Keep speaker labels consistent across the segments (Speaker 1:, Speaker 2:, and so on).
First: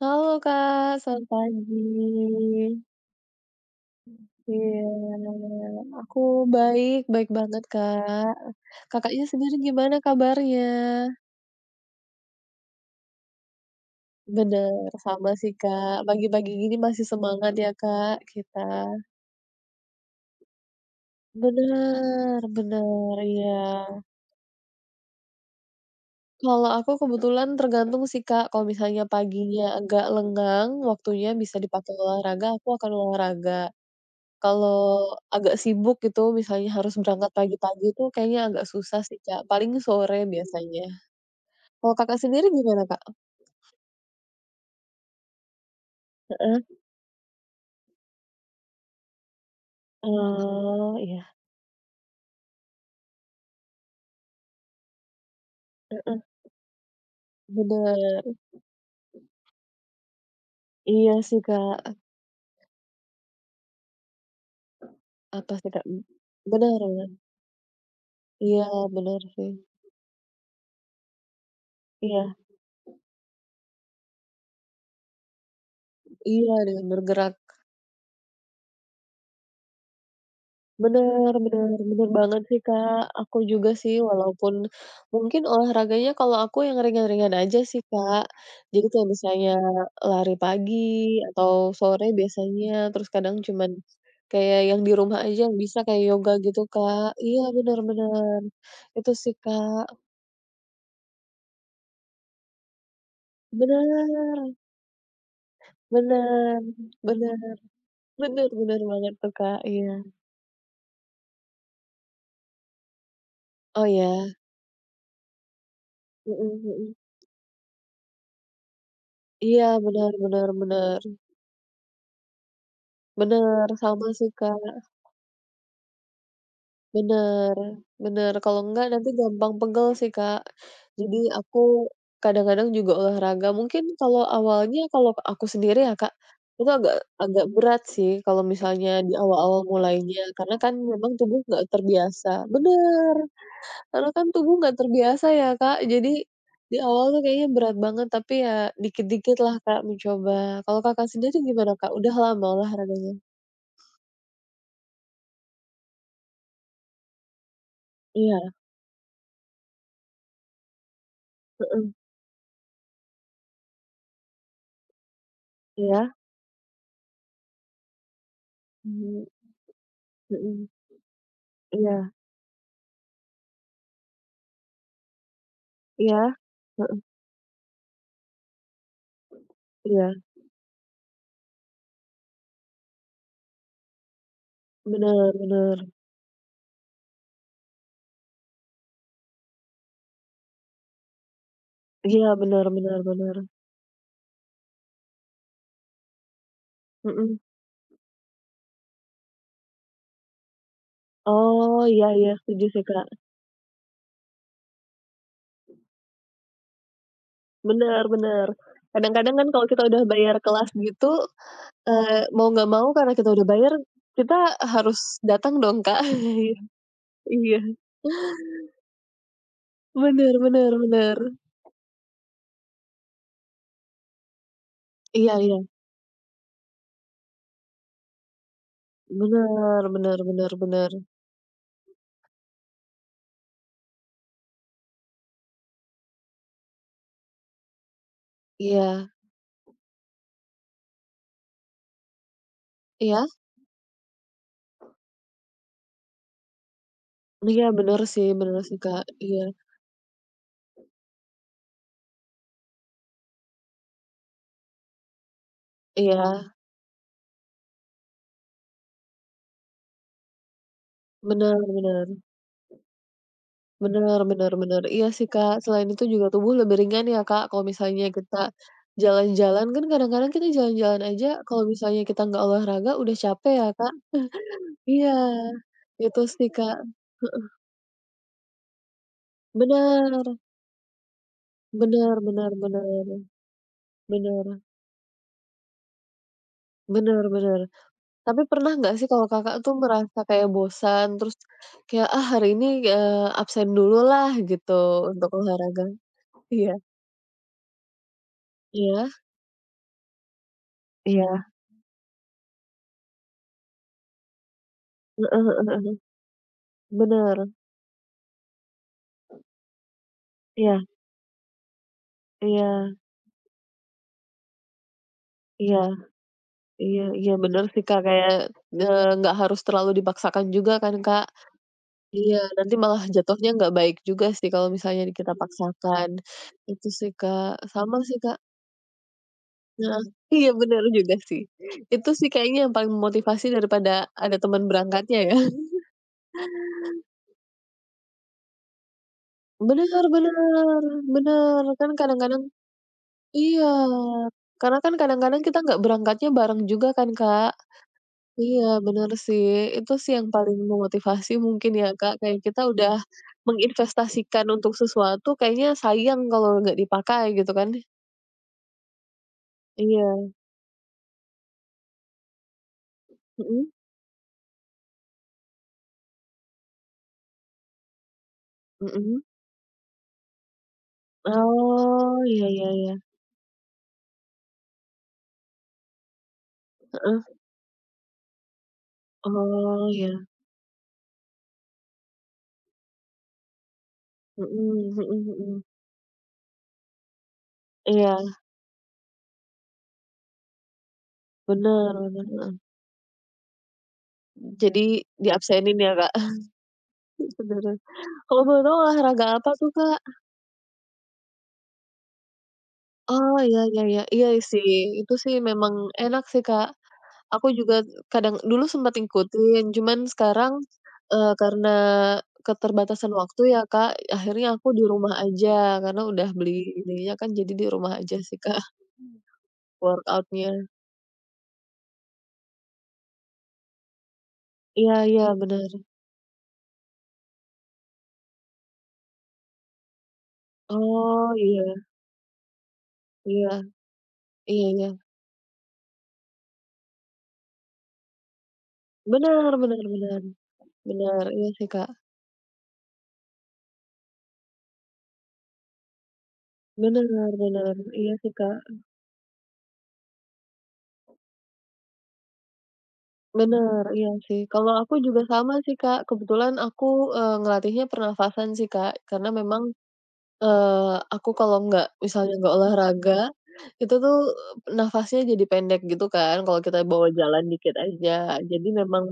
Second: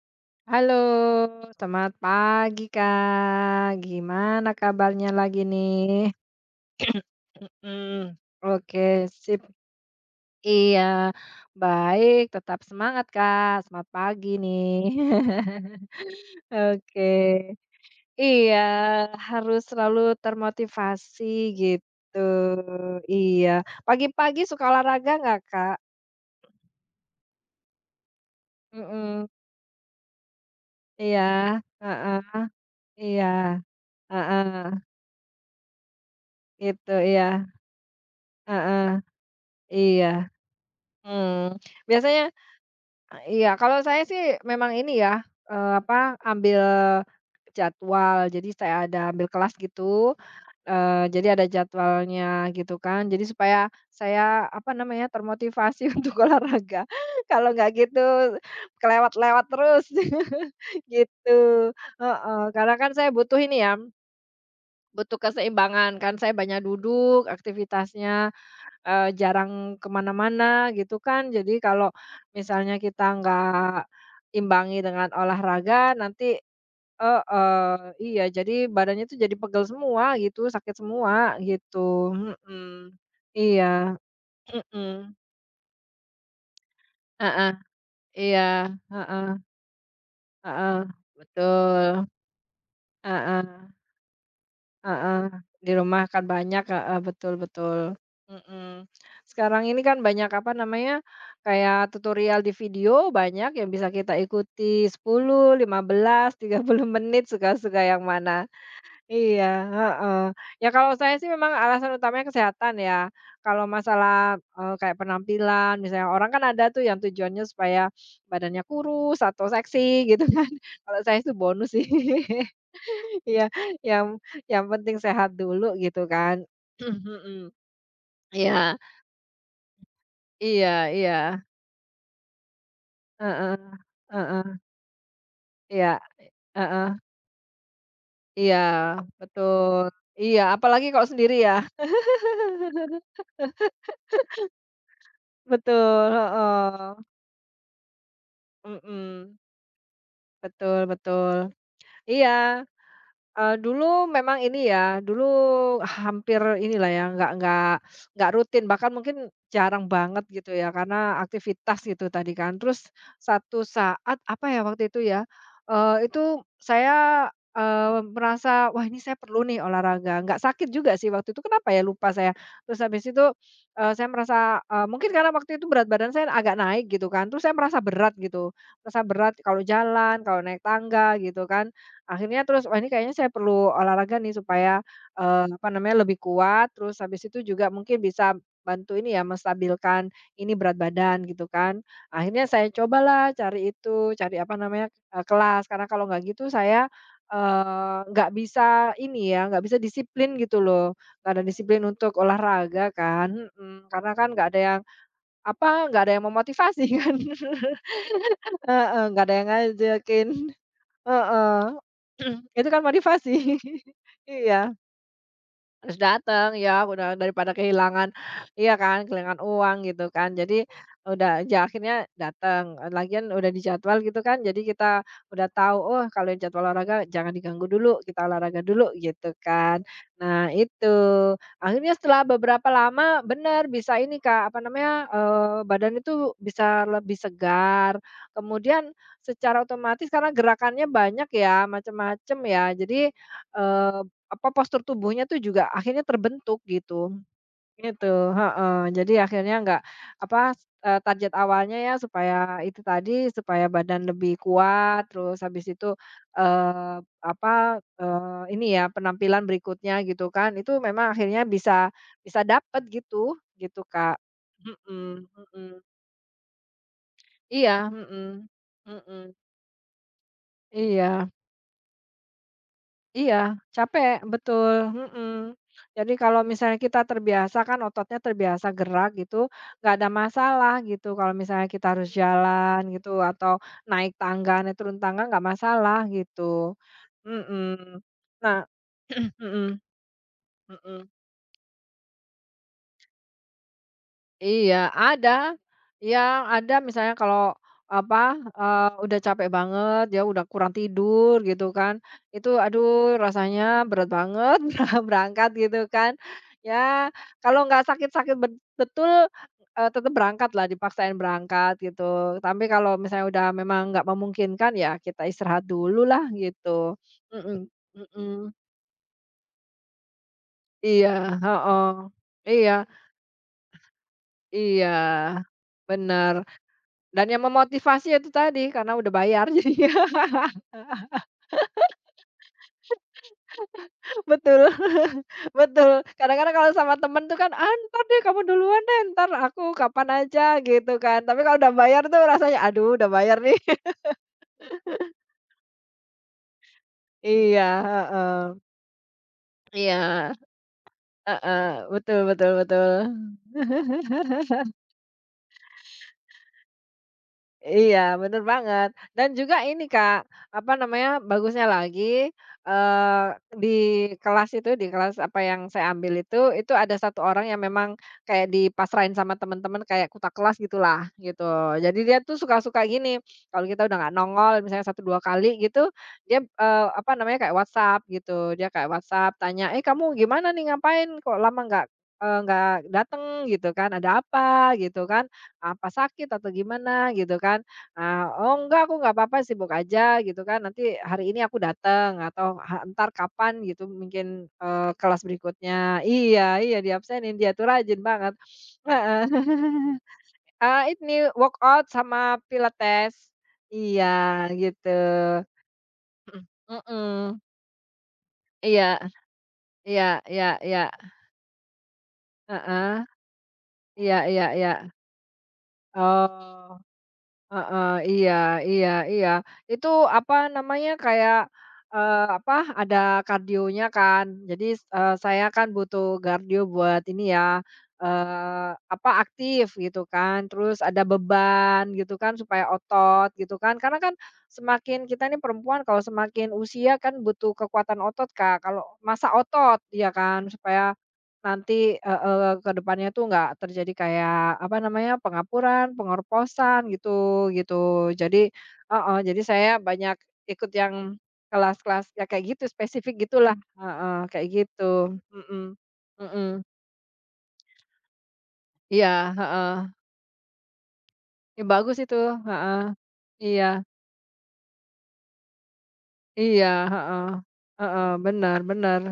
Speaker 1: Halo
Speaker 2: Halo,
Speaker 1: Kak, selamat pagi.
Speaker 2: selamat pagi, Kak. Gimana
Speaker 1: Iya,
Speaker 2: kabarnya lagi nih?
Speaker 1: aku baik, baik banget
Speaker 2: Mhm.
Speaker 1: Kak.
Speaker 2: Oke,
Speaker 1: Kakaknya
Speaker 2: sip.
Speaker 1: sendiri gimana kabarnya?
Speaker 2: Iya, baik, tetap semangat, Kak. Selamat pagi nih.
Speaker 1: Bener, sama sih Kak. Pagi-pagi gini masih
Speaker 2: Oke.
Speaker 1: semangat ya Kak,
Speaker 2: Iya,
Speaker 1: kita.
Speaker 2: harus selalu termotivasi gitu.
Speaker 1: Bener, bener,
Speaker 2: Iya.
Speaker 1: iya.
Speaker 2: Pagi-pagi suka olahraga nggak, Kak?
Speaker 1: Kalau aku kebetulan tergantung sih Kak, kalau misalnya
Speaker 2: Mhm,
Speaker 1: paginya agak lengang,
Speaker 2: iya,
Speaker 1: waktunya bisa dipakai
Speaker 2: heeh,
Speaker 1: olahraga, aku akan
Speaker 2: iya,
Speaker 1: olahraga.
Speaker 2: heeh,
Speaker 1: Kalau agak sibuk gitu, misalnya
Speaker 2: itu
Speaker 1: harus
Speaker 2: iya,
Speaker 1: berangkat pagi-pagi itu kayaknya agak
Speaker 2: heeh,
Speaker 1: susah sih, Kak, paling
Speaker 2: iya.
Speaker 1: sore biasanya.
Speaker 2: Mmm,
Speaker 1: Kalau Kakak
Speaker 2: biasanya
Speaker 1: sendiri gimana, Kak?
Speaker 2: iya kalau saya sih memang ini ya, apa, ambil
Speaker 1: Heeh.
Speaker 2: jadwal. Jadi saya ada ambil kelas gitu,
Speaker 1: Oh, iya,
Speaker 2: jadi ada jadwalnya gitu kan. Jadi supaya saya, apa namanya, termotivasi untuk
Speaker 1: heeh,
Speaker 2: olahraga. Kalau nggak gitu
Speaker 1: bener.
Speaker 2: kelewat-lewat terus
Speaker 1: Iya
Speaker 2: gitu,
Speaker 1: sih, Kak,
Speaker 2: heeh. Karena kan saya butuh ini ya, butuh
Speaker 1: apa sih, Kak,
Speaker 2: keseimbangan kan, saya banyak
Speaker 1: bener bener,
Speaker 2: duduk aktivitasnya.
Speaker 1: iya
Speaker 2: Eee,
Speaker 1: bener sih,
Speaker 2: jarang kemana mana gitu kan. Jadi kalau
Speaker 1: iya
Speaker 2: misalnya kita nggak imbangi dengan olahraga nanti
Speaker 1: iya, dengan bergerak.
Speaker 2: heeh, iya jadi badannya tuh jadi pegel semua gitu, sakit
Speaker 1: Bener
Speaker 2: semua
Speaker 1: bener bener
Speaker 2: gitu,
Speaker 1: banget sih,
Speaker 2: mhm.
Speaker 1: Kak. Aku juga sih
Speaker 2: Iya,
Speaker 1: walaupun
Speaker 2: mhm,
Speaker 1: mungkin olahraganya kalau aku yang ringan-ringan
Speaker 2: heeh,
Speaker 1: aja sih, Kak.
Speaker 2: iya,
Speaker 1: Jadi kayak
Speaker 2: heeh,
Speaker 1: misalnya lari pagi
Speaker 2: heeh,
Speaker 1: atau sore
Speaker 2: betul,
Speaker 1: biasanya, terus kadang
Speaker 2: heeh.
Speaker 1: cuman kayak yang di
Speaker 2: Heeh,
Speaker 1: rumah aja yang
Speaker 2: di
Speaker 1: bisa
Speaker 2: rumah
Speaker 1: kayak
Speaker 2: kan
Speaker 1: yoga gitu,
Speaker 2: banyak, heeh,
Speaker 1: Kak.
Speaker 2: betul
Speaker 1: Iya,
Speaker 2: betul,
Speaker 1: bener bener.
Speaker 2: mhm.
Speaker 1: Itu sih,
Speaker 2: Sekarang ini kan
Speaker 1: Kak.
Speaker 2: banyak, apa namanya, kayak tutorial di video banyak yang bisa kita
Speaker 1: Bener
Speaker 2: ikuti sepuluh, lima belas, tiga
Speaker 1: bener
Speaker 2: puluh menit,
Speaker 1: bener
Speaker 2: suka-suka yang mana.
Speaker 1: bener bener banget tuh,
Speaker 2: Iya,
Speaker 1: Kak, iya.
Speaker 2: heeh. Ya kalau saya sih memang alasan utamanya kesehatan ya, kalau
Speaker 1: Oh, ya?
Speaker 2: masalah, kayak penampilan misalnya orang kan
Speaker 1: Mhm
Speaker 2: ada tuh
Speaker 1: mhm.
Speaker 2: yang tujuannya supaya badannya kurus atau
Speaker 1: Iya,
Speaker 2: seksi
Speaker 1: benar
Speaker 2: gitu
Speaker 1: benar
Speaker 2: kan, kalau
Speaker 1: benar
Speaker 2: saya itu bonus sih. Iya,
Speaker 1: benar
Speaker 2: yang
Speaker 1: sama sih,
Speaker 2: yang
Speaker 1: Kak.
Speaker 2: penting sehat dulu gitu kan. Mhm.
Speaker 1: Bener bener, kalau
Speaker 2: Iya
Speaker 1: enggak nanti gampang pegel sih, Kak.
Speaker 2: iya iya,
Speaker 1: Jadi aku kadang-kadang juga olahraga
Speaker 2: heeh
Speaker 1: mungkin kalau
Speaker 2: heeh,
Speaker 1: awalnya kalau aku sendiri
Speaker 2: iya,
Speaker 1: ya, Kak, itu
Speaker 2: heeh,
Speaker 1: agak agak berat sih kalau
Speaker 2: iya,
Speaker 1: misalnya di awal-awal
Speaker 2: betul.
Speaker 1: mulainya,
Speaker 2: Iya,
Speaker 1: karena kan
Speaker 2: apalagi kalau
Speaker 1: memang
Speaker 2: sendiri
Speaker 1: tubuh
Speaker 2: ya,
Speaker 1: nggak terbiasa bener, karena kan tubuh nggak terbiasa ya, Kak.
Speaker 2: betul,
Speaker 1: Jadi di
Speaker 2: heeh,
Speaker 1: awal tuh kayaknya berat banget, tapi ya dikit-dikit
Speaker 2: mhm,
Speaker 1: lah, Kak, mencoba.
Speaker 2: betul
Speaker 1: Kalau Kakak
Speaker 2: betul.
Speaker 1: sendiri gimana, Kak? Udah lama
Speaker 2: Iya.
Speaker 1: olahraganya?
Speaker 2: Dulu memang ini ya, dulu hampir inilah ya, nggak
Speaker 1: Iya,
Speaker 2: rutin, bahkan mungkin jarang banget gitu ya, karena aktivitas
Speaker 1: heeh,
Speaker 2: gitu tadi kan. Terus satu saat, apa ya waktu itu ya,
Speaker 1: iya,
Speaker 2: itu saya, merasa, "Wah, ini saya
Speaker 1: mhm,
Speaker 2: perlu nih olahraga." Nggak sakit
Speaker 1: mhm,
Speaker 2: juga sih waktu itu, kenapa ya
Speaker 1: iya.
Speaker 2: lupa saya. Terus habis itu, saya merasa, mungkin karena waktu itu berat badan
Speaker 1: Iya,
Speaker 2: saya agak naik
Speaker 1: heeh,
Speaker 2: gitu kan, terus saya merasa berat gitu, merasa berat kalau
Speaker 1: iya,
Speaker 2: jalan, kalau naik tangga gitu kan. Akhirnya terus, wah ini kayaknya saya perlu olahraga nih supaya,
Speaker 1: bener
Speaker 2: apa
Speaker 1: bener.
Speaker 2: namanya, lebih kuat, terus habis itu juga mungkin bisa bantu ini ya, menstabilkan ini berat badan gitu kan.
Speaker 1: Iya,
Speaker 2: Akhirnya
Speaker 1: bener
Speaker 2: saya
Speaker 1: bener
Speaker 2: cobalah
Speaker 1: bener,
Speaker 2: cari itu, cari apa namanya, kelas, karena kalau nggak gitu saya,
Speaker 1: mhm.
Speaker 2: nggak bisa ini ya, nggak bisa disiplin gitu loh, nggak ada disiplin
Speaker 1: Oh, iya
Speaker 2: untuk
Speaker 1: iya, setuju sih,
Speaker 2: olahraga
Speaker 1: Kak.
Speaker 2: kan, mhm, karena kan nggak ada yang apa, nggak ada yang memotivasi kan,
Speaker 1: Bener bener.
Speaker 2: heeh, nggak ada
Speaker 1: Kadang-kadang
Speaker 2: yang
Speaker 1: kan kalau kita udah
Speaker 2: ngajakin.
Speaker 1: bayar kelas gitu,
Speaker 2: Heeh,
Speaker 1: mau
Speaker 2: itu
Speaker 1: nggak
Speaker 2: kan
Speaker 1: mau karena kita
Speaker 2: motivasi.
Speaker 1: udah bayar, kita
Speaker 2: Iya.
Speaker 1: harus datang dong,
Speaker 2: Harus
Speaker 1: Kak.
Speaker 2: dateng, ya udah daripada
Speaker 1: Iya,
Speaker 2: kehilangan iya kan, kehilangan uang gitu kan.
Speaker 1: bener
Speaker 2: Jadi
Speaker 1: bener bener.
Speaker 2: udah aja akhirnya datang, lagian udah dijadwal gitu kan, jadi kita
Speaker 1: Iya
Speaker 2: udah
Speaker 1: iya,
Speaker 2: tahu, oh kalau yang jadwal olahraga jangan diganggu dulu, kita olahraga dulu gitu kan.
Speaker 1: bener bener
Speaker 2: Nah
Speaker 1: bener
Speaker 2: itu,
Speaker 1: bener.
Speaker 2: akhirnya setelah beberapa lama bener bisa ini Kak, apa namanya, badan itu bisa lebih segar, kemudian
Speaker 1: Iya,
Speaker 2: secara otomatis karena gerakannya banyak ya, macam-macam ya, jadi,
Speaker 1: iya?
Speaker 2: eee apa, postur tubuhnya tuh juga akhirnya terbentuk gitu,
Speaker 1: Iya,
Speaker 2: gitu,
Speaker 1: bener sih,
Speaker 2: heeh.
Speaker 1: Kak.
Speaker 2: Jadi
Speaker 1: Iya
Speaker 2: akhirnya nggak apa, target awalnya ya supaya itu tadi, supaya badan lebih kuat, terus habis itu,
Speaker 1: iya,
Speaker 2: eee, apa, ini ya penampilan berikutnya gitu kan, itu memang akhirnya
Speaker 1: bener
Speaker 2: bisa
Speaker 1: bener.
Speaker 2: bisa dapat gitu, gitu Kak.
Speaker 1: Bener bener bener. Iya
Speaker 2: Mhm
Speaker 1: sih, Kak.
Speaker 2: mhm.
Speaker 1: Selain itu juga tubuh lebih ringan ya, Kak, kalau
Speaker 2: Iya,
Speaker 1: misalnya
Speaker 2: mhm,
Speaker 1: kita
Speaker 2: mhm,
Speaker 1: jalan-jalan kan kadang-kadang kita jalan-jalan aja
Speaker 2: iya.
Speaker 1: kalau misalnya kita nggak olahraga udah
Speaker 2: Iya,
Speaker 1: capek ya, Kak.
Speaker 2: capek, betul,
Speaker 1: Iya,
Speaker 2: mhm. Jadi
Speaker 1: itu
Speaker 2: kalau
Speaker 1: sih, Kak.
Speaker 2: misalnya kita terbiasa kan ototnya terbiasa gerak gitu, nggak ada
Speaker 1: Benar
Speaker 2: masalah gitu, kalau misalnya kita harus
Speaker 1: benar benar
Speaker 2: jalan
Speaker 1: benar
Speaker 2: gitu atau naik tangga,
Speaker 1: benar
Speaker 2: naik turun tangga nggak masalah gitu,
Speaker 1: benar benar.
Speaker 2: mhm.
Speaker 1: Tapi
Speaker 2: Nah.
Speaker 1: pernah nggak sih kalau Kakak
Speaker 2: Mmm.
Speaker 1: tuh merasa kayak
Speaker 2: Mhm mhm.
Speaker 1: bosan terus kayak, "Ah, hari ini, absen dulu lah
Speaker 2: Iya,
Speaker 1: gitu untuk
Speaker 2: ada
Speaker 1: olahraga?" Iya.
Speaker 2: ada misalnya kalau apa,
Speaker 1: Iya?
Speaker 2: udah capek banget, ya udah kurang tidur
Speaker 1: Iya.
Speaker 2: gitu kan, itu aduh rasanya berat banget
Speaker 1: Heeh
Speaker 2: berangkat
Speaker 1: heeh
Speaker 2: gitu
Speaker 1: heeh.
Speaker 2: kan. Ya
Speaker 1: Bener.
Speaker 2: kalau nggak sakit-sakit betul, tetap berangkat lah
Speaker 1: Iya
Speaker 2: dipaksain berangkat gitu. Tapi kalau
Speaker 1: iya
Speaker 2: misalnya udah memang nggak memungkinkan, ya kita istirahat dulu
Speaker 1: iya.
Speaker 2: lah gitu.
Speaker 1: Iya iya bener
Speaker 2: Mhm
Speaker 1: sih Kak, kayak,
Speaker 2: mhm.
Speaker 1: nggak harus terlalu dipaksakan juga kan
Speaker 2: Iya,
Speaker 1: Kak.
Speaker 2: heeh.
Speaker 1: Iya,
Speaker 2: Iya
Speaker 1: nanti malah jatuhnya nggak baik juga sih kalau
Speaker 2: iya,
Speaker 1: misalnya kita paksakan.
Speaker 2: benar.
Speaker 1: Itu sih
Speaker 2: Dan yang
Speaker 1: Kak, sama
Speaker 2: memotivasi ya
Speaker 1: sih
Speaker 2: itu
Speaker 1: Kak,
Speaker 2: tadi, karena udah bayar
Speaker 1: heeh,
Speaker 2: jadinya.
Speaker 1: iya bener juga sih. Itu sih kayaknya yang paling memotivasi daripada ada teman
Speaker 2: Betul,
Speaker 1: berangkatnya ya.
Speaker 2: betul. Kadang-kadang kalau sama temen tuh kan, "Ah, entar deh kamu duluan deh, entar aku
Speaker 1: Bener
Speaker 2: kapan
Speaker 1: bener
Speaker 2: aja," gitu kan. Tapi kalau
Speaker 1: bener,
Speaker 2: udah
Speaker 1: kan
Speaker 2: bayar tuh
Speaker 1: kadang-kadang
Speaker 2: rasanya, "Aduh udah bayar nih."
Speaker 1: iya, karena kan kadang-kadang kita nggak berangkatnya bareng juga kan Kak.
Speaker 2: Iya, heeh.
Speaker 1: Iya, bener sih. Itu sih yang
Speaker 2: Iya,
Speaker 1: paling memotivasi
Speaker 2: heeh,
Speaker 1: mungkin ya,
Speaker 2: betul
Speaker 1: Kak. Kayak
Speaker 2: betul
Speaker 1: kita
Speaker 2: betul.
Speaker 1: udah menginvestasikan untuk sesuatu, kayaknya sayang kalau nggak dipakai gitu kan.
Speaker 2: Iya, bener banget. Dan juga ini, Kak,
Speaker 1: Iya.
Speaker 2: apa namanya, bagusnya lagi, eee, di
Speaker 1: Mhm
Speaker 2: kelas itu, di kelas apa yang saya ambil itu ada satu orang yang memang kayak dipasrahin
Speaker 1: mhm.
Speaker 2: sama teman-teman kayak kutak kelas gitulah, gitu. Jadi dia
Speaker 1: Oh,
Speaker 2: tuh
Speaker 1: iya iya
Speaker 2: suka-suka
Speaker 1: iya.
Speaker 2: gini, kalau kita udah nggak nongol misalnya satu 2 kali gitu, dia, apa
Speaker 1: Heeh.
Speaker 2: namanya, kayak WhatsApp gitu, dia kayak WhatsApp tanya, "Eh,
Speaker 1: Oh,
Speaker 2: kamu
Speaker 1: iya.
Speaker 2: gimana nih? Ngapain? Kok lama nggak, nggak dateng?" Gitu kan, "Ada apa?"
Speaker 1: Mhm
Speaker 2: Gitu
Speaker 1: mhm
Speaker 2: kan.
Speaker 1: mhm.
Speaker 2: Apa sakit atau gimana gitu kan,
Speaker 1: Iya,
Speaker 2: ah, "Oh enggak, aku nggak apa-apa, sibuk aja," gitu kan, "nanti hari ini aku
Speaker 1: bener
Speaker 2: datang
Speaker 1: bener, heeh.
Speaker 2: atau "entar kapan," gitu, mungkin,
Speaker 1: Jadi
Speaker 2: "kelas
Speaker 1: diabsenin ya,
Speaker 2: berikutnya."
Speaker 1: Kak?
Speaker 2: Iya iya, diabsenin, dia tuh
Speaker 1: Bener.
Speaker 2: rajin banget.
Speaker 1: Kalau boleh tahu
Speaker 2: Heeh.
Speaker 1: olahraga apa tuh, Kak?
Speaker 2: Ini workout sama pilates.
Speaker 1: Oh, iya iya iya.
Speaker 2: Iya,
Speaker 1: Iya sih,
Speaker 2: gitu.
Speaker 1: itu sih memang enak sih,
Speaker 2: Mhm
Speaker 1: Kak.
Speaker 2: mhm.
Speaker 1: Aku juga kadang dulu sempat
Speaker 2: Iya
Speaker 1: ngikutin, cuman
Speaker 2: iya iya
Speaker 1: sekarang,
Speaker 2: iya.
Speaker 1: karena
Speaker 2: Heeh.
Speaker 1: keterbatasan waktu ya, Kak,
Speaker 2: Iya iya
Speaker 1: akhirnya aku
Speaker 2: iya.
Speaker 1: di rumah aja karena udah beli
Speaker 2: Oh.
Speaker 1: ininya kan jadi di
Speaker 2: Heeh,
Speaker 1: rumah aja
Speaker 2: iya
Speaker 1: sih, Kak,
Speaker 2: iya iya. Itu apa
Speaker 1: workout-nya.
Speaker 2: namanya, kayak, apa, ada kardionya kan. Jadi,
Speaker 1: Iya iya,
Speaker 2: saya kan
Speaker 1: bener.
Speaker 2: butuh kardio buat ini ya, apa, aktif gitu kan, terus ada
Speaker 1: Oh, iya
Speaker 2: beban gitu kan supaya otot gitu
Speaker 1: iya
Speaker 2: kan. Karena kan
Speaker 1: iya iya.
Speaker 2: semakin kita nih perempuan kalau semakin usia kan butuh kekuatan otot, Kak, kalau masa
Speaker 1: Bener
Speaker 2: otot,
Speaker 1: bener
Speaker 2: ya
Speaker 1: bener
Speaker 2: kan, supaya
Speaker 1: bener, iya sih, Kak.
Speaker 2: nanti heeh, ke depannya tuh nggak terjadi kayak, apa namanya, pengapuran, pengorposan
Speaker 1: Bener
Speaker 2: gitu
Speaker 1: bener,
Speaker 2: gitu.
Speaker 1: iya sih,
Speaker 2: Jadi
Speaker 1: Kak.
Speaker 2: heeh, jadi saya banyak ikut yang kelas-kelas ya kayak gitu, spesifik gitulah,
Speaker 1: Bener, iya
Speaker 2: heeh,
Speaker 1: sih.
Speaker 2: kayak
Speaker 1: Kalau aku
Speaker 2: gitu,
Speaker 1: juga sama
Speaker 2: mhm,
Speaker 1: sih, Kak,
Speaker 2: mhm,
Speaker 1: kebetulan aku, ngelatihnya pernafasan sih, Kak,
Speaker 2: iya,
Speaker 1: karena memang
Speaker 2: heeh,
Speaker 1: Aku
Speaker 2: ya
Speaker 1: kalau
Speaker 2: bagus
Speaker 1: nggak
Speaker 2: itu,
Speaker 1: misalnya nggak
Speaker 2: heeh,
Speaker 1: olahraga,
Speaker 2: iya
Speaker 1: itu tuh nafasnya jadi pendek gitu kan, kalau
Speaker 2: iya,
Speaker 1: kita bawa
Speaker 2: heeh,
Speaker 1: jalan dikit
Speaker 2: heeh,
Speaker 1: aja.
Speaker 2: benar
Speaker 1: Jadi
Speaker 2: benar,
Speaker 1: memang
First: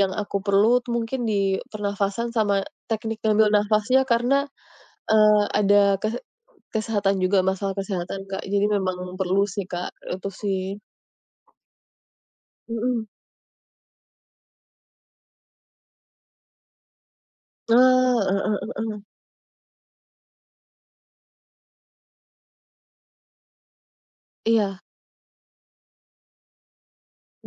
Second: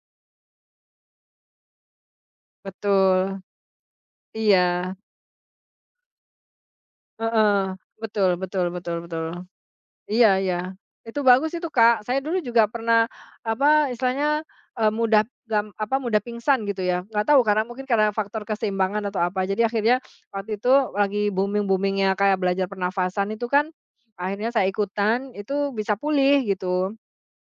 Speaker 1: yang aku perlu tuh mungkin di pernafasan sama teknik
Speaker 2: betul,
Speaker 1: ngambil nafasnya karena,
Speaker 2: iya,
Speaker 1: ada kes kesehatan juga,
Speaker 2: heeh,
Speaker 1: masalah kesehatan,
Speaker 2: betul
Speaker 1: Kak.
Speaker 2: betul
Speaker 1: Jadi
Speaker 2: betul
Speaker 1: memang
Speaker 2: betul.
Speaker 1: perlu sih, Kak,
Speaker 2: Iya
Speaker 1: itu
Speaker 2: iya.
Speaker 1: sih.
Speaker 2: Itu bagus itu, Kak. Saya dulu juga
Speaker 1: Mhm.
Speaker 2: pernah, apa, istilahnya, mudah apa, mudah pingsan gitu ya. Nggak tahu karena mungkin karena
Speaker 1: Nah,
Speaker 2: faktor
Speaker 1: heeh heeh.
Speaker 2: keseimbangan atau apa. Jadi akhirnya waktu itu lagi boomingnya kayak belajar pernafasan itu kan, akhirnya saya
Speaker 1: Iya,
Speaker 2: ikutan, itu bisa pulih gitu.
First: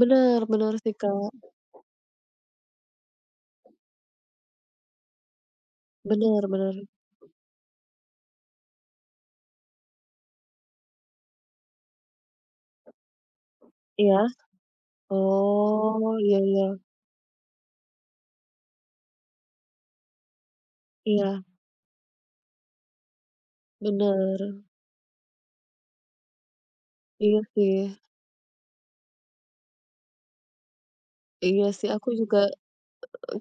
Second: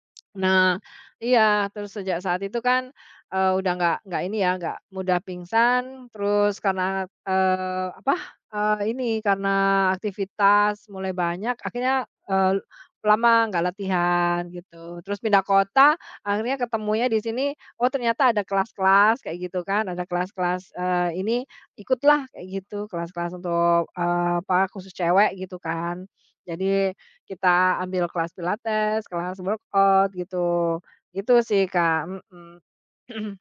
Speaker 1: bener bener
Speaker 2: Nah,
Speaker 1: sih, Kak.
Speaker 2: iya, terus sejak saat itu kan, udah nggak ini ya, nggak mudah pingsan,
Speaker 1: Bener
Speaker 2: terus
Speaker 1: bener.
Speaker 2: karena, apa, ini, karena aktivitas mulai banyak akhirnya, lama nggak
Speaker 1: Iya?
Speaker 2: latihan gitu. Terus pindah kota,
Speaker 1: Oh, iya
Speaker 2: akhirnya
Speaker 1: iya.
Speaker 2: ketemunya di sini, oh ternyata ada kelas-kelas kayak gitu kan, ada kelas-kelas,
Speaker 1: Iya,
Speaker 2: ini, ikutlah kayak gitu, kelas-kelas untuk,
Speaker 1: bener.
Speaker 2: apa, khusus cewek gitu kan. Jadi
Speaker 1: Iya
Speaker 2: kita
Speaker 1: sih.
Speaker 2: ambil kelas pilates, kelas workout gitu. Gitu sih,
Speaker 1: Iya sih,
Speaker 2: Kak,
Speaker 1: aku juga
Speaker 2: mhm.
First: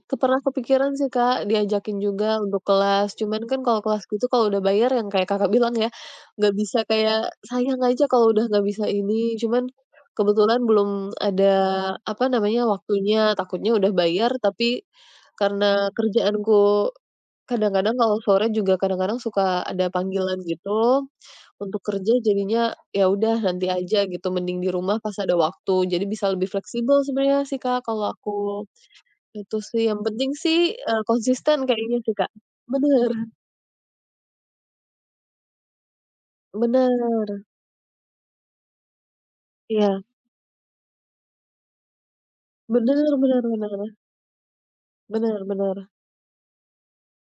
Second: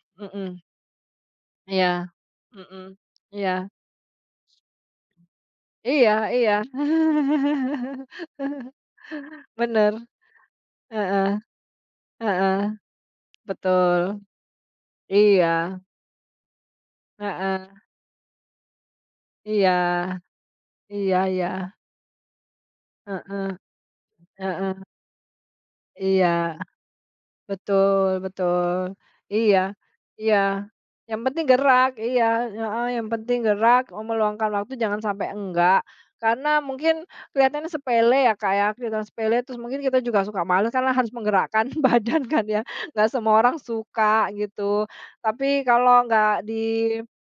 Speaker 1: pernah
Speaker 2: Mhm,
Speaker 1: kepikiran sih, Kak,
Speaker 2: iya.
Speaker 1: diajakin juga untuk
Speaker 2: Mhm,
Speaker 1: kelas, cuman
Speaker 2: iya.
Speaker 1: kan kalau kelas gitu kalau udah bayar yang kayak Kakak bilang ya,
Speaker 2: Iya iya.
Speaker 1: nggak bisa kayak sayang aja kalau udah nggak bisa ini, cuman
Speaker 2: Bener,
Speaker 1: kebetulan belum
Speaker 2: heeh
Speaker 1: ada, apa
Speaker 2: heeh,
Speaker 1: namanya, waktunya, takutnya udah
Speaker 2: betul.
Speaker 1: bayar tapi
Speaker 2: Iya,
Speaker 1: karena kerjaanku
Speaker 2: heeh,
Speaker 1: kadang-kadang kalau sore juga kadang-kadang suka
Speaker 2: iya,
Speaker 1: ada panggilan gitu
Speaker 2: iya iya,
Speaker 1: untuk kerja jadinya ya udah
Speaker 2: heeh
Speaker 1: nanti aja gitu, mending di
Speaker 2: heeh,
Speaker 1: rumah pas ada waktu, jadi bisa lebih
Speaker 2: iya.
Speaker 1: fleksibel sebenarnya sih, Kak, kalau
Speaker 2: Betul
Speaker 1: aku.
Speaker 2: betul.
Speaker 1: Itu
Speaker 2: Iya
Speaker 1: sih yang penting
Speaker 2: iya.
Speaker 1: sih,
Speaker 2: Yang penting
Speaker 1: konsisten
Speaker 2: gerak,
Speaker 1: kayaknya sih,
Speaker 2: iya,
Speaker 1: Kak.
Speaker 2: heeh, yang
Speaker 1: Bener
Speaker 2: penting gerak, meluangkan waktu jangan sampai enggak. Karena mungkin
Speaker 1: bener,
Speaker 2: kelihatannya sepele ya, Kak, ya, kelihatan sepele terus mungkin kita
Speaker 1: iya,
Speaker 2: juga suka males karena harus menggerakkan badan kan ya,
Speaker 1: bener
Speaker 2: nggak semua
Speaker 1: bener
Speaker 2: orang
Speaker 1: bener
Speaker 2: suka gitu.
Speaker 1: bener
Speaker 2: Tapi
Speaker 1: bener
Speaker 2: kalau nggak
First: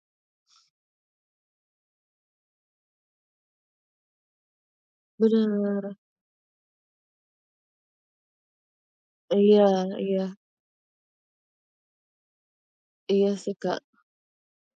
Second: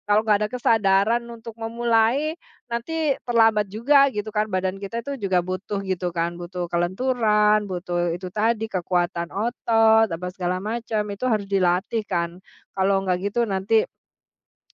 Speaker 2: kalau nggak ada kesadaran untuk memulai, nanti terlambat juga gitu kan, badan kita itu juga
Speaker 1: bener,
Speaker 2: butuh gitu kan, butuh kelenturan, butuh itu tadi kekuatan
Speaker 1: iya
Speaker 2: otot,
Speaker 1: iya
Speaker 2: apa segala macam, itu harus dilatih kan. Kalau nggak
Speaker 1: iya
Speaker 2: gitu
Speaker 1: sih, Kak,
Speaker 2: nanti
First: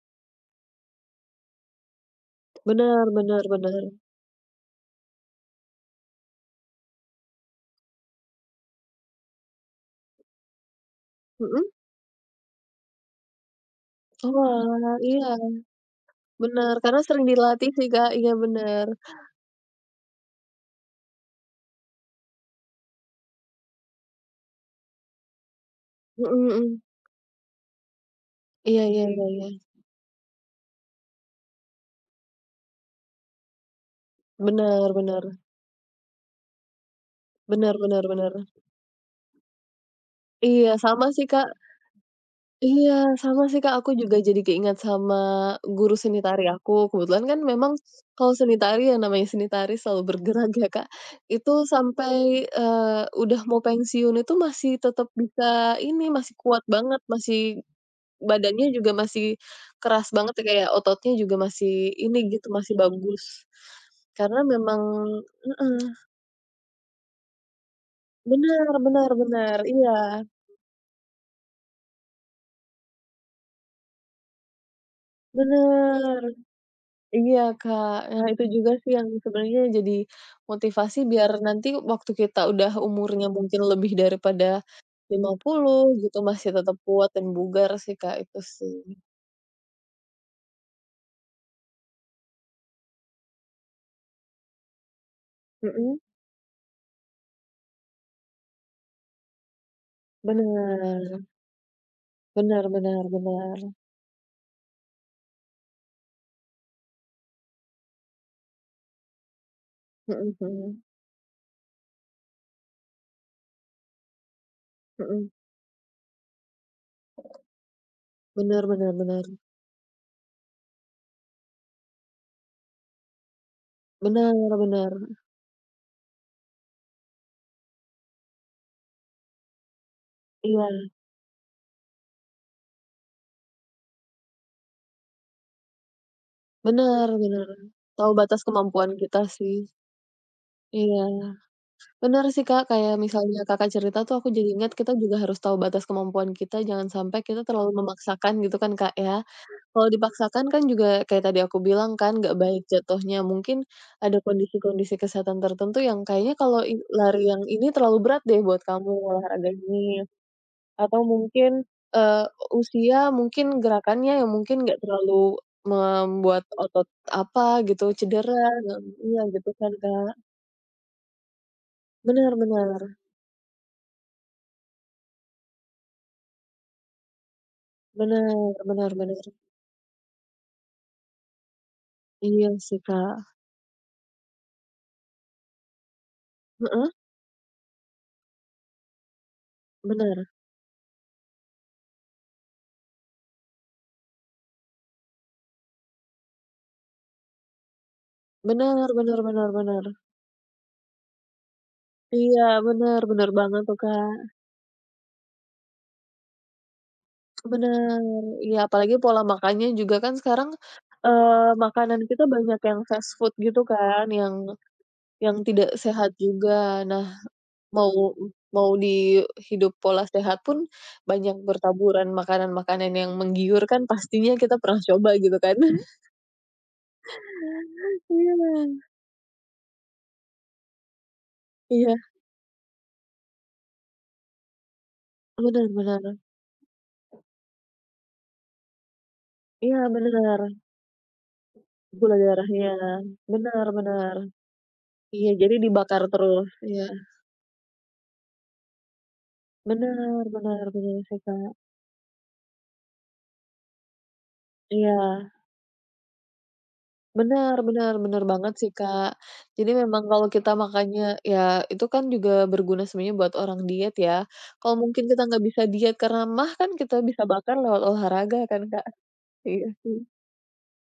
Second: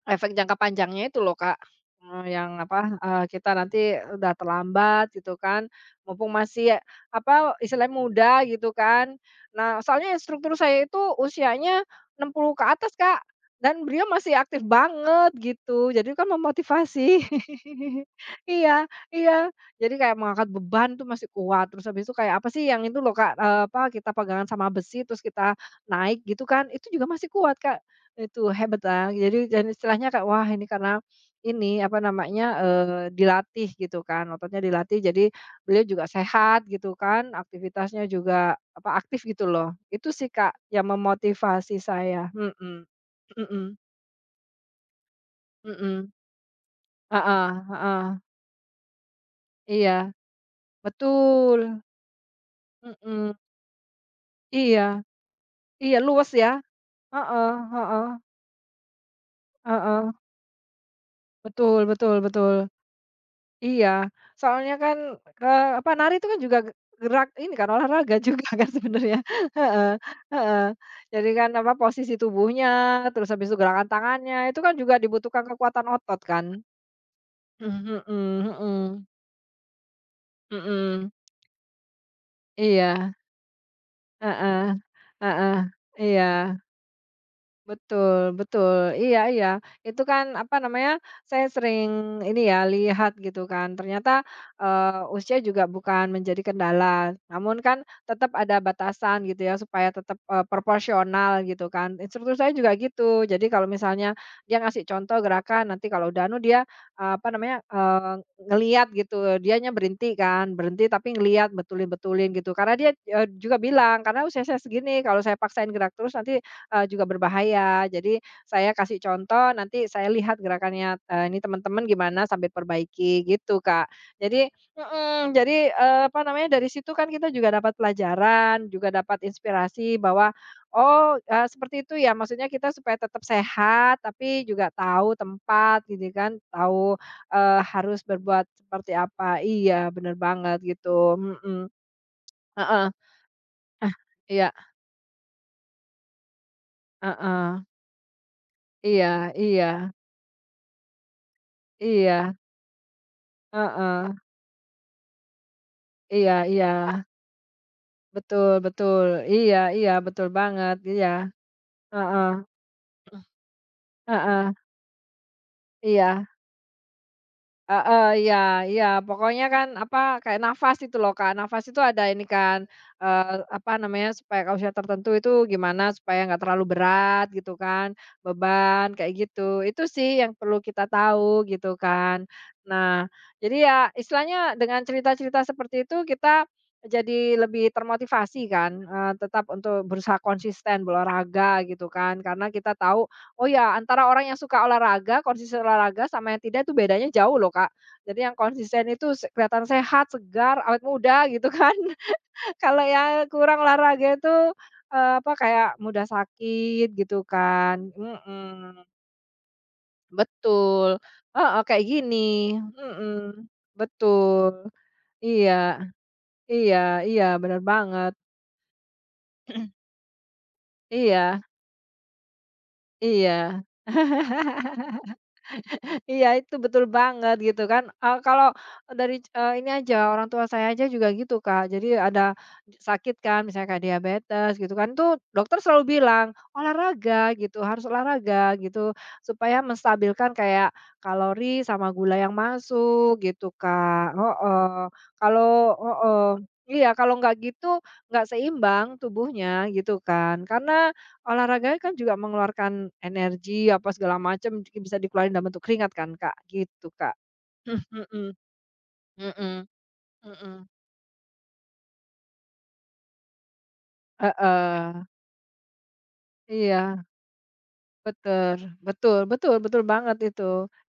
Speaker 2: efek jangka panjangnya itu loh, Kak, yang apa,
Speaker 1: bener bener
Speaker 2: kita
Speaker 1: bener,
Speaker 2: nanti udah terlambat gitu kan, mumpung masih apa, istilahnya muda gitu kan. Nah, soalnya instruktur saya itu
Speaker 1: mhm,
Speaker 2: usianya 60 ke atas, Kak, dan beliau masih aktif
Speaker 1: olah, iya,
Speaker 2: banget gitu, jadi kan
Speaker 1: bener, karena
Speaker 2: memotivasi.
Speaker 1: sering dilatih sih, Kak, iya
Speaker 2: Iya
Speaker 1: bener,
Speaker 2: iya, jadi kayak mengangkat beban tuh masih kuat, terus habis itu kayak apa sih yang itu loh, Kak, apa, kita pegangan sama besi terus kita naik
Speaker 1: mhm
Speaker 2: gitu kan,
Speaker 1: mhm,
Speaker 2: itu juga masih kuat, Kak. Itu hebat
Speaker 1: iya iya
Speaker 2: lah.
Speaker 1: iya
Speaker 2: Jadi
Speaker 1: iya,
Speaker 2: dan istilahnya kayak wah ini karena ini, apa namanya, dilatih gitu kan, ototnya
Speaker 1: bener
Speaker 2: dilatih jadi
Speaker 1: bener
Speaker 2: beliau juga sehat gitu kan,
Speaker 1: bener
Speaker 2: aktivitasnya
Speaker 1: bener bener,
Speaker 2: juga, apa, aktif gitu loh. Itu sih Kak,
Speaker 1: iya
Speaker 2: yang
Speaker 1: sama sih, Kak.
Speaker 2: memotivasi saya. Mhm.
Speaker 1: Iya, sama sih, Kak, aku juga jadi keingat sama guru
Speaker 2: Mhm,
Speaker 1: seni tari aku.
Speaker 2: ah
Speaker 1: Kebetulan kan memang
Speaker 2: ah ah.
Speaker 1: kalau seni tari yang namanya seni tari selalu
Speaker 2: Iya,
Speaker 1: bergerak ya, Kak. Itu
Speaker 2: betul.
Speaker 1: sampai,
Speaker 2: Mhm.
Speaker 1: udah mau pensiun itu masih
Speaker 2: Iya
Speaker 1: tetap bisa
Speaker 2: iya,
Speaker 1: ini,
Speaker 2: luas
Speaker 1: masih
Speaker 2: ya.
Speaker 1: kuat banget,
Speaker 2: Heeh
Speaker 1: masih
Speaker 2: heeh
Speaker 1: badannya juga masih
Speaker 2: heeh.
Speaker 1: keras banget ya, kayak ototnya juga masih
Speaker 2: Betul betul
Speaker 1: ini gitu,
Speaker 2: betul.
Speaker 1: masih bagus.
Speaker 2: Iya,
Speaker 1: Karena
Speaker 2: soalnya
Speaker 1: memang
Speaker 2: kan, apa,
Speaker 1: heeh,
Speaker 2: nari itu kan juga gerak ini kan, olahraga juga kan
Speaker 1: benar benar
Speaker 2: sebenarnya.
Speaker 1: bener,
Speaker 2: Heeh
Speaker 1: iya,
Speaker 2: heeh. Jadi kan, apa, posisi tubuhnya, terus habis itu gerakan tangannya, itu kan juga dibutuhkan kekuatan otot
Speaker 1: benar.
Speaker 2: kan.
Speaker 1: Iya,
Speaker 2: Mhm
Speaker 1: Kak. Nah, itu
Speaker 2: mhm
Speaker 1: juga sih
Speaker 2: mhm.
Speaker 1: yang sebenarnya jadi motivasi
Speaker 2: Mhm.
Speaker 1: biar nanti waktu kita udah
Speaker 2: Iya.
Speaker 1: umurnya mungkin lebih daripada
Speaker 2: Heeh.
Speaker 1: lima
Speaker 2: Heeh.
Speaker 1: puluh gitu,
Speaker 2: Iya.
Speaker 1: masih tetap kuat dan bugar sih, Kak,
Speaker 2: Betul
Speaker 1: itu
Speaker 2: betul.
Speaker 1: sih.
Speaker 2: Iya iya. Itu kan, apa namanya, saya sering ini ya, lihat gitu kan. Ternyata, usia juga
Speaker 1: Mhm,
Speaker 2: bukan menjadi kendala. Namun kan tetap ada batasan gitu ya, supaya tetap,
Speaker 1: benar,
Speaker 2: proporsional gitu kan. Instruktur saya
Speaker 1: benar,
Speaker 2: juga
Speaker 1: benar.
Speaker 2: gitu. Jadi
Speaker 1: Benar,
Speaker 2: kalau misalnya dia ngasih contoh gerakan, nanti kalau udah anu dia, apa namanya, ngelihat gitu, dianya berhenti
Speaker 1: mhm
Speaker 2: kan,
Speaker 1: mhm.
Speaker 2: berhenti tapi ngelihat, betulin-betulin gitu. Karena dia, juga bilang, "Karena usia saya segini, kalau
Speaker 1: Mhm.
Speaker 2: saya paksain gerak terus nanti juga berbahaya. Jadi
Speaker 1: Benar,
Speaker 2: saya
Speaker 1: bener
Speaker 2: kasih
Speaker 1: bener.
Speaker 2: contoh, nanti saya lihat gerakannya, ini teman-teman gimana sambil perbaiki gitu, Kak." Jadi
Speaker 1: Bener bener.
Speaker 2: mhm, jadi, apa namanya, dari situ kan kita juga dapat pelajaran, juga dapat inspirasi bahwa,
Speaker 1: Iya,
Speaker 2: oh, seperti itu ya maksudnya kita supaya tetap sehat, tapi juga tahu tempat gitu kan, tahu,
Speaker 1: benar, benar.
Speaker 2: harus
Speaker 1: Tahu batas
Speaker 2: berbuat
Speaker 1: kemampuan
Speaker 2: seperti
Speaker 1: kita
Speaker 2: apa.
Speaker 1: sih.
Speaker 2: Iya, bener banget gitu,
Speaker 1: Iya.
Speaker 2: mhm,
Speaker 1: Bener sih, Kak,
Speaker 2: heeh.
Speaker 1: kayak misalnya Kakak
Speaker 2: Ah,
Speaker 1: cerita tuh aku jadi
Speaker 2: iya,
Speaker 1: ingat kita juga harus tahu batas kemampuan kita, jangan sampai kita
Speaker 2: heeh,
Speaker 1: terlalu memaksakan gitu kan, Kak,
Speaker 2: iya
Speaker 1: ya.
Speaker 2: iya
Speaker 1: Kalau dipaksakan kan juga kayak tadi aku bilang kan
Speaker 2: iya.
Speaker 1: nggak baik jatuhnya, mungkin
Speaker 2: Heeh,
Speaker 1: ada kondisi-kondisi kesehatan tertentu yang kayaknya
Speaker 2: iya
Speaker 1: kalau
Speaker 2: iya,
Speaker 1: lari yang ini terlalu berat deh
Speaker 2: betul
Speaker 1: buat kamu
Speaker 2: betul,
Speaker 1: olahraga
Speaker 2: iya iya,
Speaker 1: ini,
Speaker 2: betul banget,
Speaker 1: atau
Speaker 2: iya,
Speaker 1: mungkin, eee,
Speaker 2: heeh
Speaker 1: usia mungkin gerakannya yang
Speaker 2: heeh,
Speaker 1: mungkin nggak terlalu
Speaker 2: iya.
Speaker 1: membuat otot apa gitu
Speaker 2: Heeh, iya
Speaker 1: cedera, nah
Speaker 2: iya,
Speaker 1: iya
Speaker 2: pokoknya
Speaker 1: gitu
Speaker 2: kan,
Speaker 1: kan,
Speaker 2: apa,
Speaker 1: Kak.
Speaker 2: kayak nafas itu loh, Kak. Nafas itu ada ini
Speaker 1: Benar
Speaker 2: kan,
Speaker 1: benar
Speaker 2: apa namanya, supaya ke usia tertentu itu gimana supaya nggak terlalu berat gitu kan,
Speaker 1: benar
Speaker 2: beban
Speaker 1: benar
Speaker 2: kayak
Speaker 1: benar.
Speaker 2: gitu. Itu sih yang perlu kita tahu gitu kan.
Speaker 1: Iya sih,
Speaker 2: Nah,
Speaker 1: Kak.
Speaker 2: jadi ya istilahnya dengan cerita-cerita seperti itu kita
Speaker 1: Heeh,
Speaker 2: jadi lebih termotivasi kan, tetap untuk berusaha
Speaker 1: bener.
Speaker 2: konsisten berolahraga gitu kan, karena kita tahu. Oh ya, antara orang yang suka olahraga, konsisten olahraga sama yang tidak itu bedanya jauh loh, Kak. Jadi yang konsisten
Speaker 1: Bener
Speaker 2: itu
Speaker 1: bener bener
Speaker 2: kelihatan
Speaker 1: bener.
Speaker 2: sehat, segar, awet muda gitu kan.
Speaker 1: Iya,
Speaker 2: Kalau
Speaker 1: bener
Speaker 2: yang
Speaker 1: bener
Speaker 2: kurang
Speaker 1: banget tuh,
Speaker 2: olahraga
Speaker 1: Kak.
Speaker 2: itu, apa, kayak mudah sakit gitu kan.
Speaker 1: Bener. Iya,
Speaker 2: Mhm,
Speaker 1: apalagi pola makannya juga kan sekarang,
Speaker 2: betul. Heeh, kayak
Speaker 1: makanan
Speaker 2: gini.
Speaker 1: kita banyak yang
Speaker 2: Mhm,
Speaker 1: fast food gitu kan,
Speaker 2: betul.
Speaker 1: yang
Speaker 2: Iya
Speaker 1: tidak sehat
Speaker 2: iya
Speaker 1: juga. Nah,
Speaker 2: iya, benar banget.
Speaker 1: mau mau di hidup pola sehat pun banyak
Speaker 2: Iya
Speaker 1: bertaburan makanan-makanan yang
Speaker 2: iya.
Speaker 1: menggiurkan, pastinya kita pernah coba gitu kan.
Speaker 2: Iya, itu betul banget gitu kan, kalau
Speaker 1: Iya.
Speaker 2: dari, ini aja, orang tua saya aja juga gitu, Kak. Jadi
Speaker 1: Iya,
Speaker 2: ada sakit kan, misalnya kayak diabetes gitu kan, tuh dokter
Speaker 1: bener
Speaker 2: selalu
Speaker 1: bener.
Speaker 2: bilang, "Olahraga," gitu, "harus olahraga," gitu, supaya
Speaker 1: Iya,
Speaker 2: menstabilkan
Speaker 1: bener.
Speaker 2: kayak kalori sama
Speaker 1: Gula
Speaker 2: gula yang
Speaker 1: darahnya.
Speaker 2: masuk gitu,
Speaker 1: Bener
Speaker 2: Kak.
Speaker 1: bener.
Speaker 2: Heeh,
Speaker 1: Iya,
Speaker 2: kalau
Speaker 1: jadi dibakar
Speaker 2: heeh,
Speaker 1: terus, iya.
Speaker 2: iya, kalau nggak gitu, nggak seimbang tubuhnya gitu
Speaker 1: Benar,
Speaker 2: kan,
Speaker 1: benar,
Speaker 2: karena
Speaker 1: benar, sih, Kak.
Speaker 2: olahraga kan juga mengeluarkan energi, apa segala macam, bisa dikeluarin
Speaker 1: Iya,
Speaker 2: dalam bentuk keringat kan, Kak, gitu, Kak.
Speaker 1: benar, benar, benar
Speaker 2: Mhm,
Speaker 1: banget sih, Kak.
Speaker 2: mhm,
Speaker 1: Jadi memang kalau kita
Speaker 2: mhm,
Speaker 1: makannya ya itu kan juga berguna sebenarnya buat orang diet ya. Kalau
Speaker 2: heeh,
Speaker 1: mungkin kita nggak bisa diet karena mah kan kita
Speaker 2: iya,
Speaker 1: bisa bakar lewat olahraga
Speaker 2: betul
Speaker 1: kan, Kak.
Speaker 2: betul betul
Speaker 1: Iya
Speaker 2: betul
Speaker 1: sih
Speaker 2: banget itu,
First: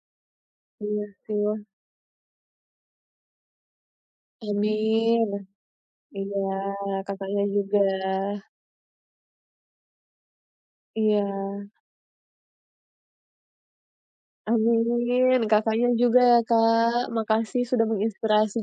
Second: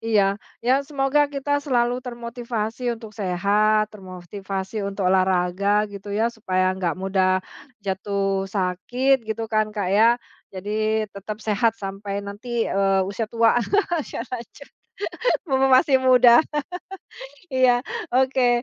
Speaker 2: iya. Ya
Speaker 1: iya
Speaker 2: semoga
Speaker 1: sih,
Speaker 2: kita
Speaker 1: wah.
Speaker 2: selalu termotivasi untuk sehat, termotivasi untuk
Speaker 1: Amin.
Speaker 2: olahraga gitu ya,
Speaker 1: Iya,
Speaker 2: supaya nggak mudah
Speaker 1: Kakaknya juga.
Speaker 2: jatuh sakit gitu kan, Kak, ya. Jadi
Speaker 1: Iya,
Speaker 2: tetap sehat sampai nanti, usia tua, masya Allah,
Speaker 1: amin. Kakaknya
Speaker 2: masih
Speaker 1: juga ya,
Speaker 2: muda.
Speaker 1: Kak. Makasih
Speaker 2: Iya,
Speaker 1: sudah
Speaker 2: oke.
Speaker 1: menginspirasi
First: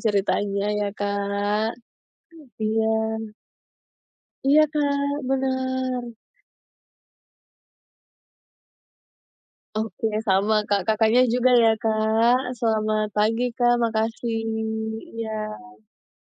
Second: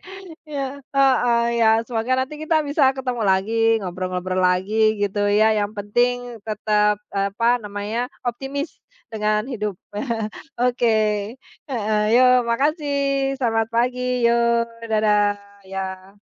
Speaker 2: Iya,
Speaker 1: ceritanya ya,
Speaker 2: heeh, ya
Speaker 1: Kak.
Speaker 2: semoga nanti kita bisa ketemu
Speaker 1: Iya.
Speaker 2: lagi, ngobrol-ngobrol
Speaker 1: Iya,
Speaker 2: lagi
Speaker 1: Kak,
Speaker 2: gitu ya, yang
Speaker 1: benar.
Speaker 2: penting tetap, apa namanya, optimis dengan hidup.
Speaker 1: Oke, sama, Kak.
Speaker 2: Oke,
Speaker 1: Kakaknya juga ya,
Speaker 2: heeh, yo
Speaker 1: Kak.
Speaker 2: makasih,
Speaker 1: Selamat pagi,
Speaker 2: selamat
Speaker 1: Kak,
Speaker 2: pagi, yo,
Speaker 1: makasih.
Speaker 2: dadah,
Speaker 1: Iya.
Speaker 2: ya.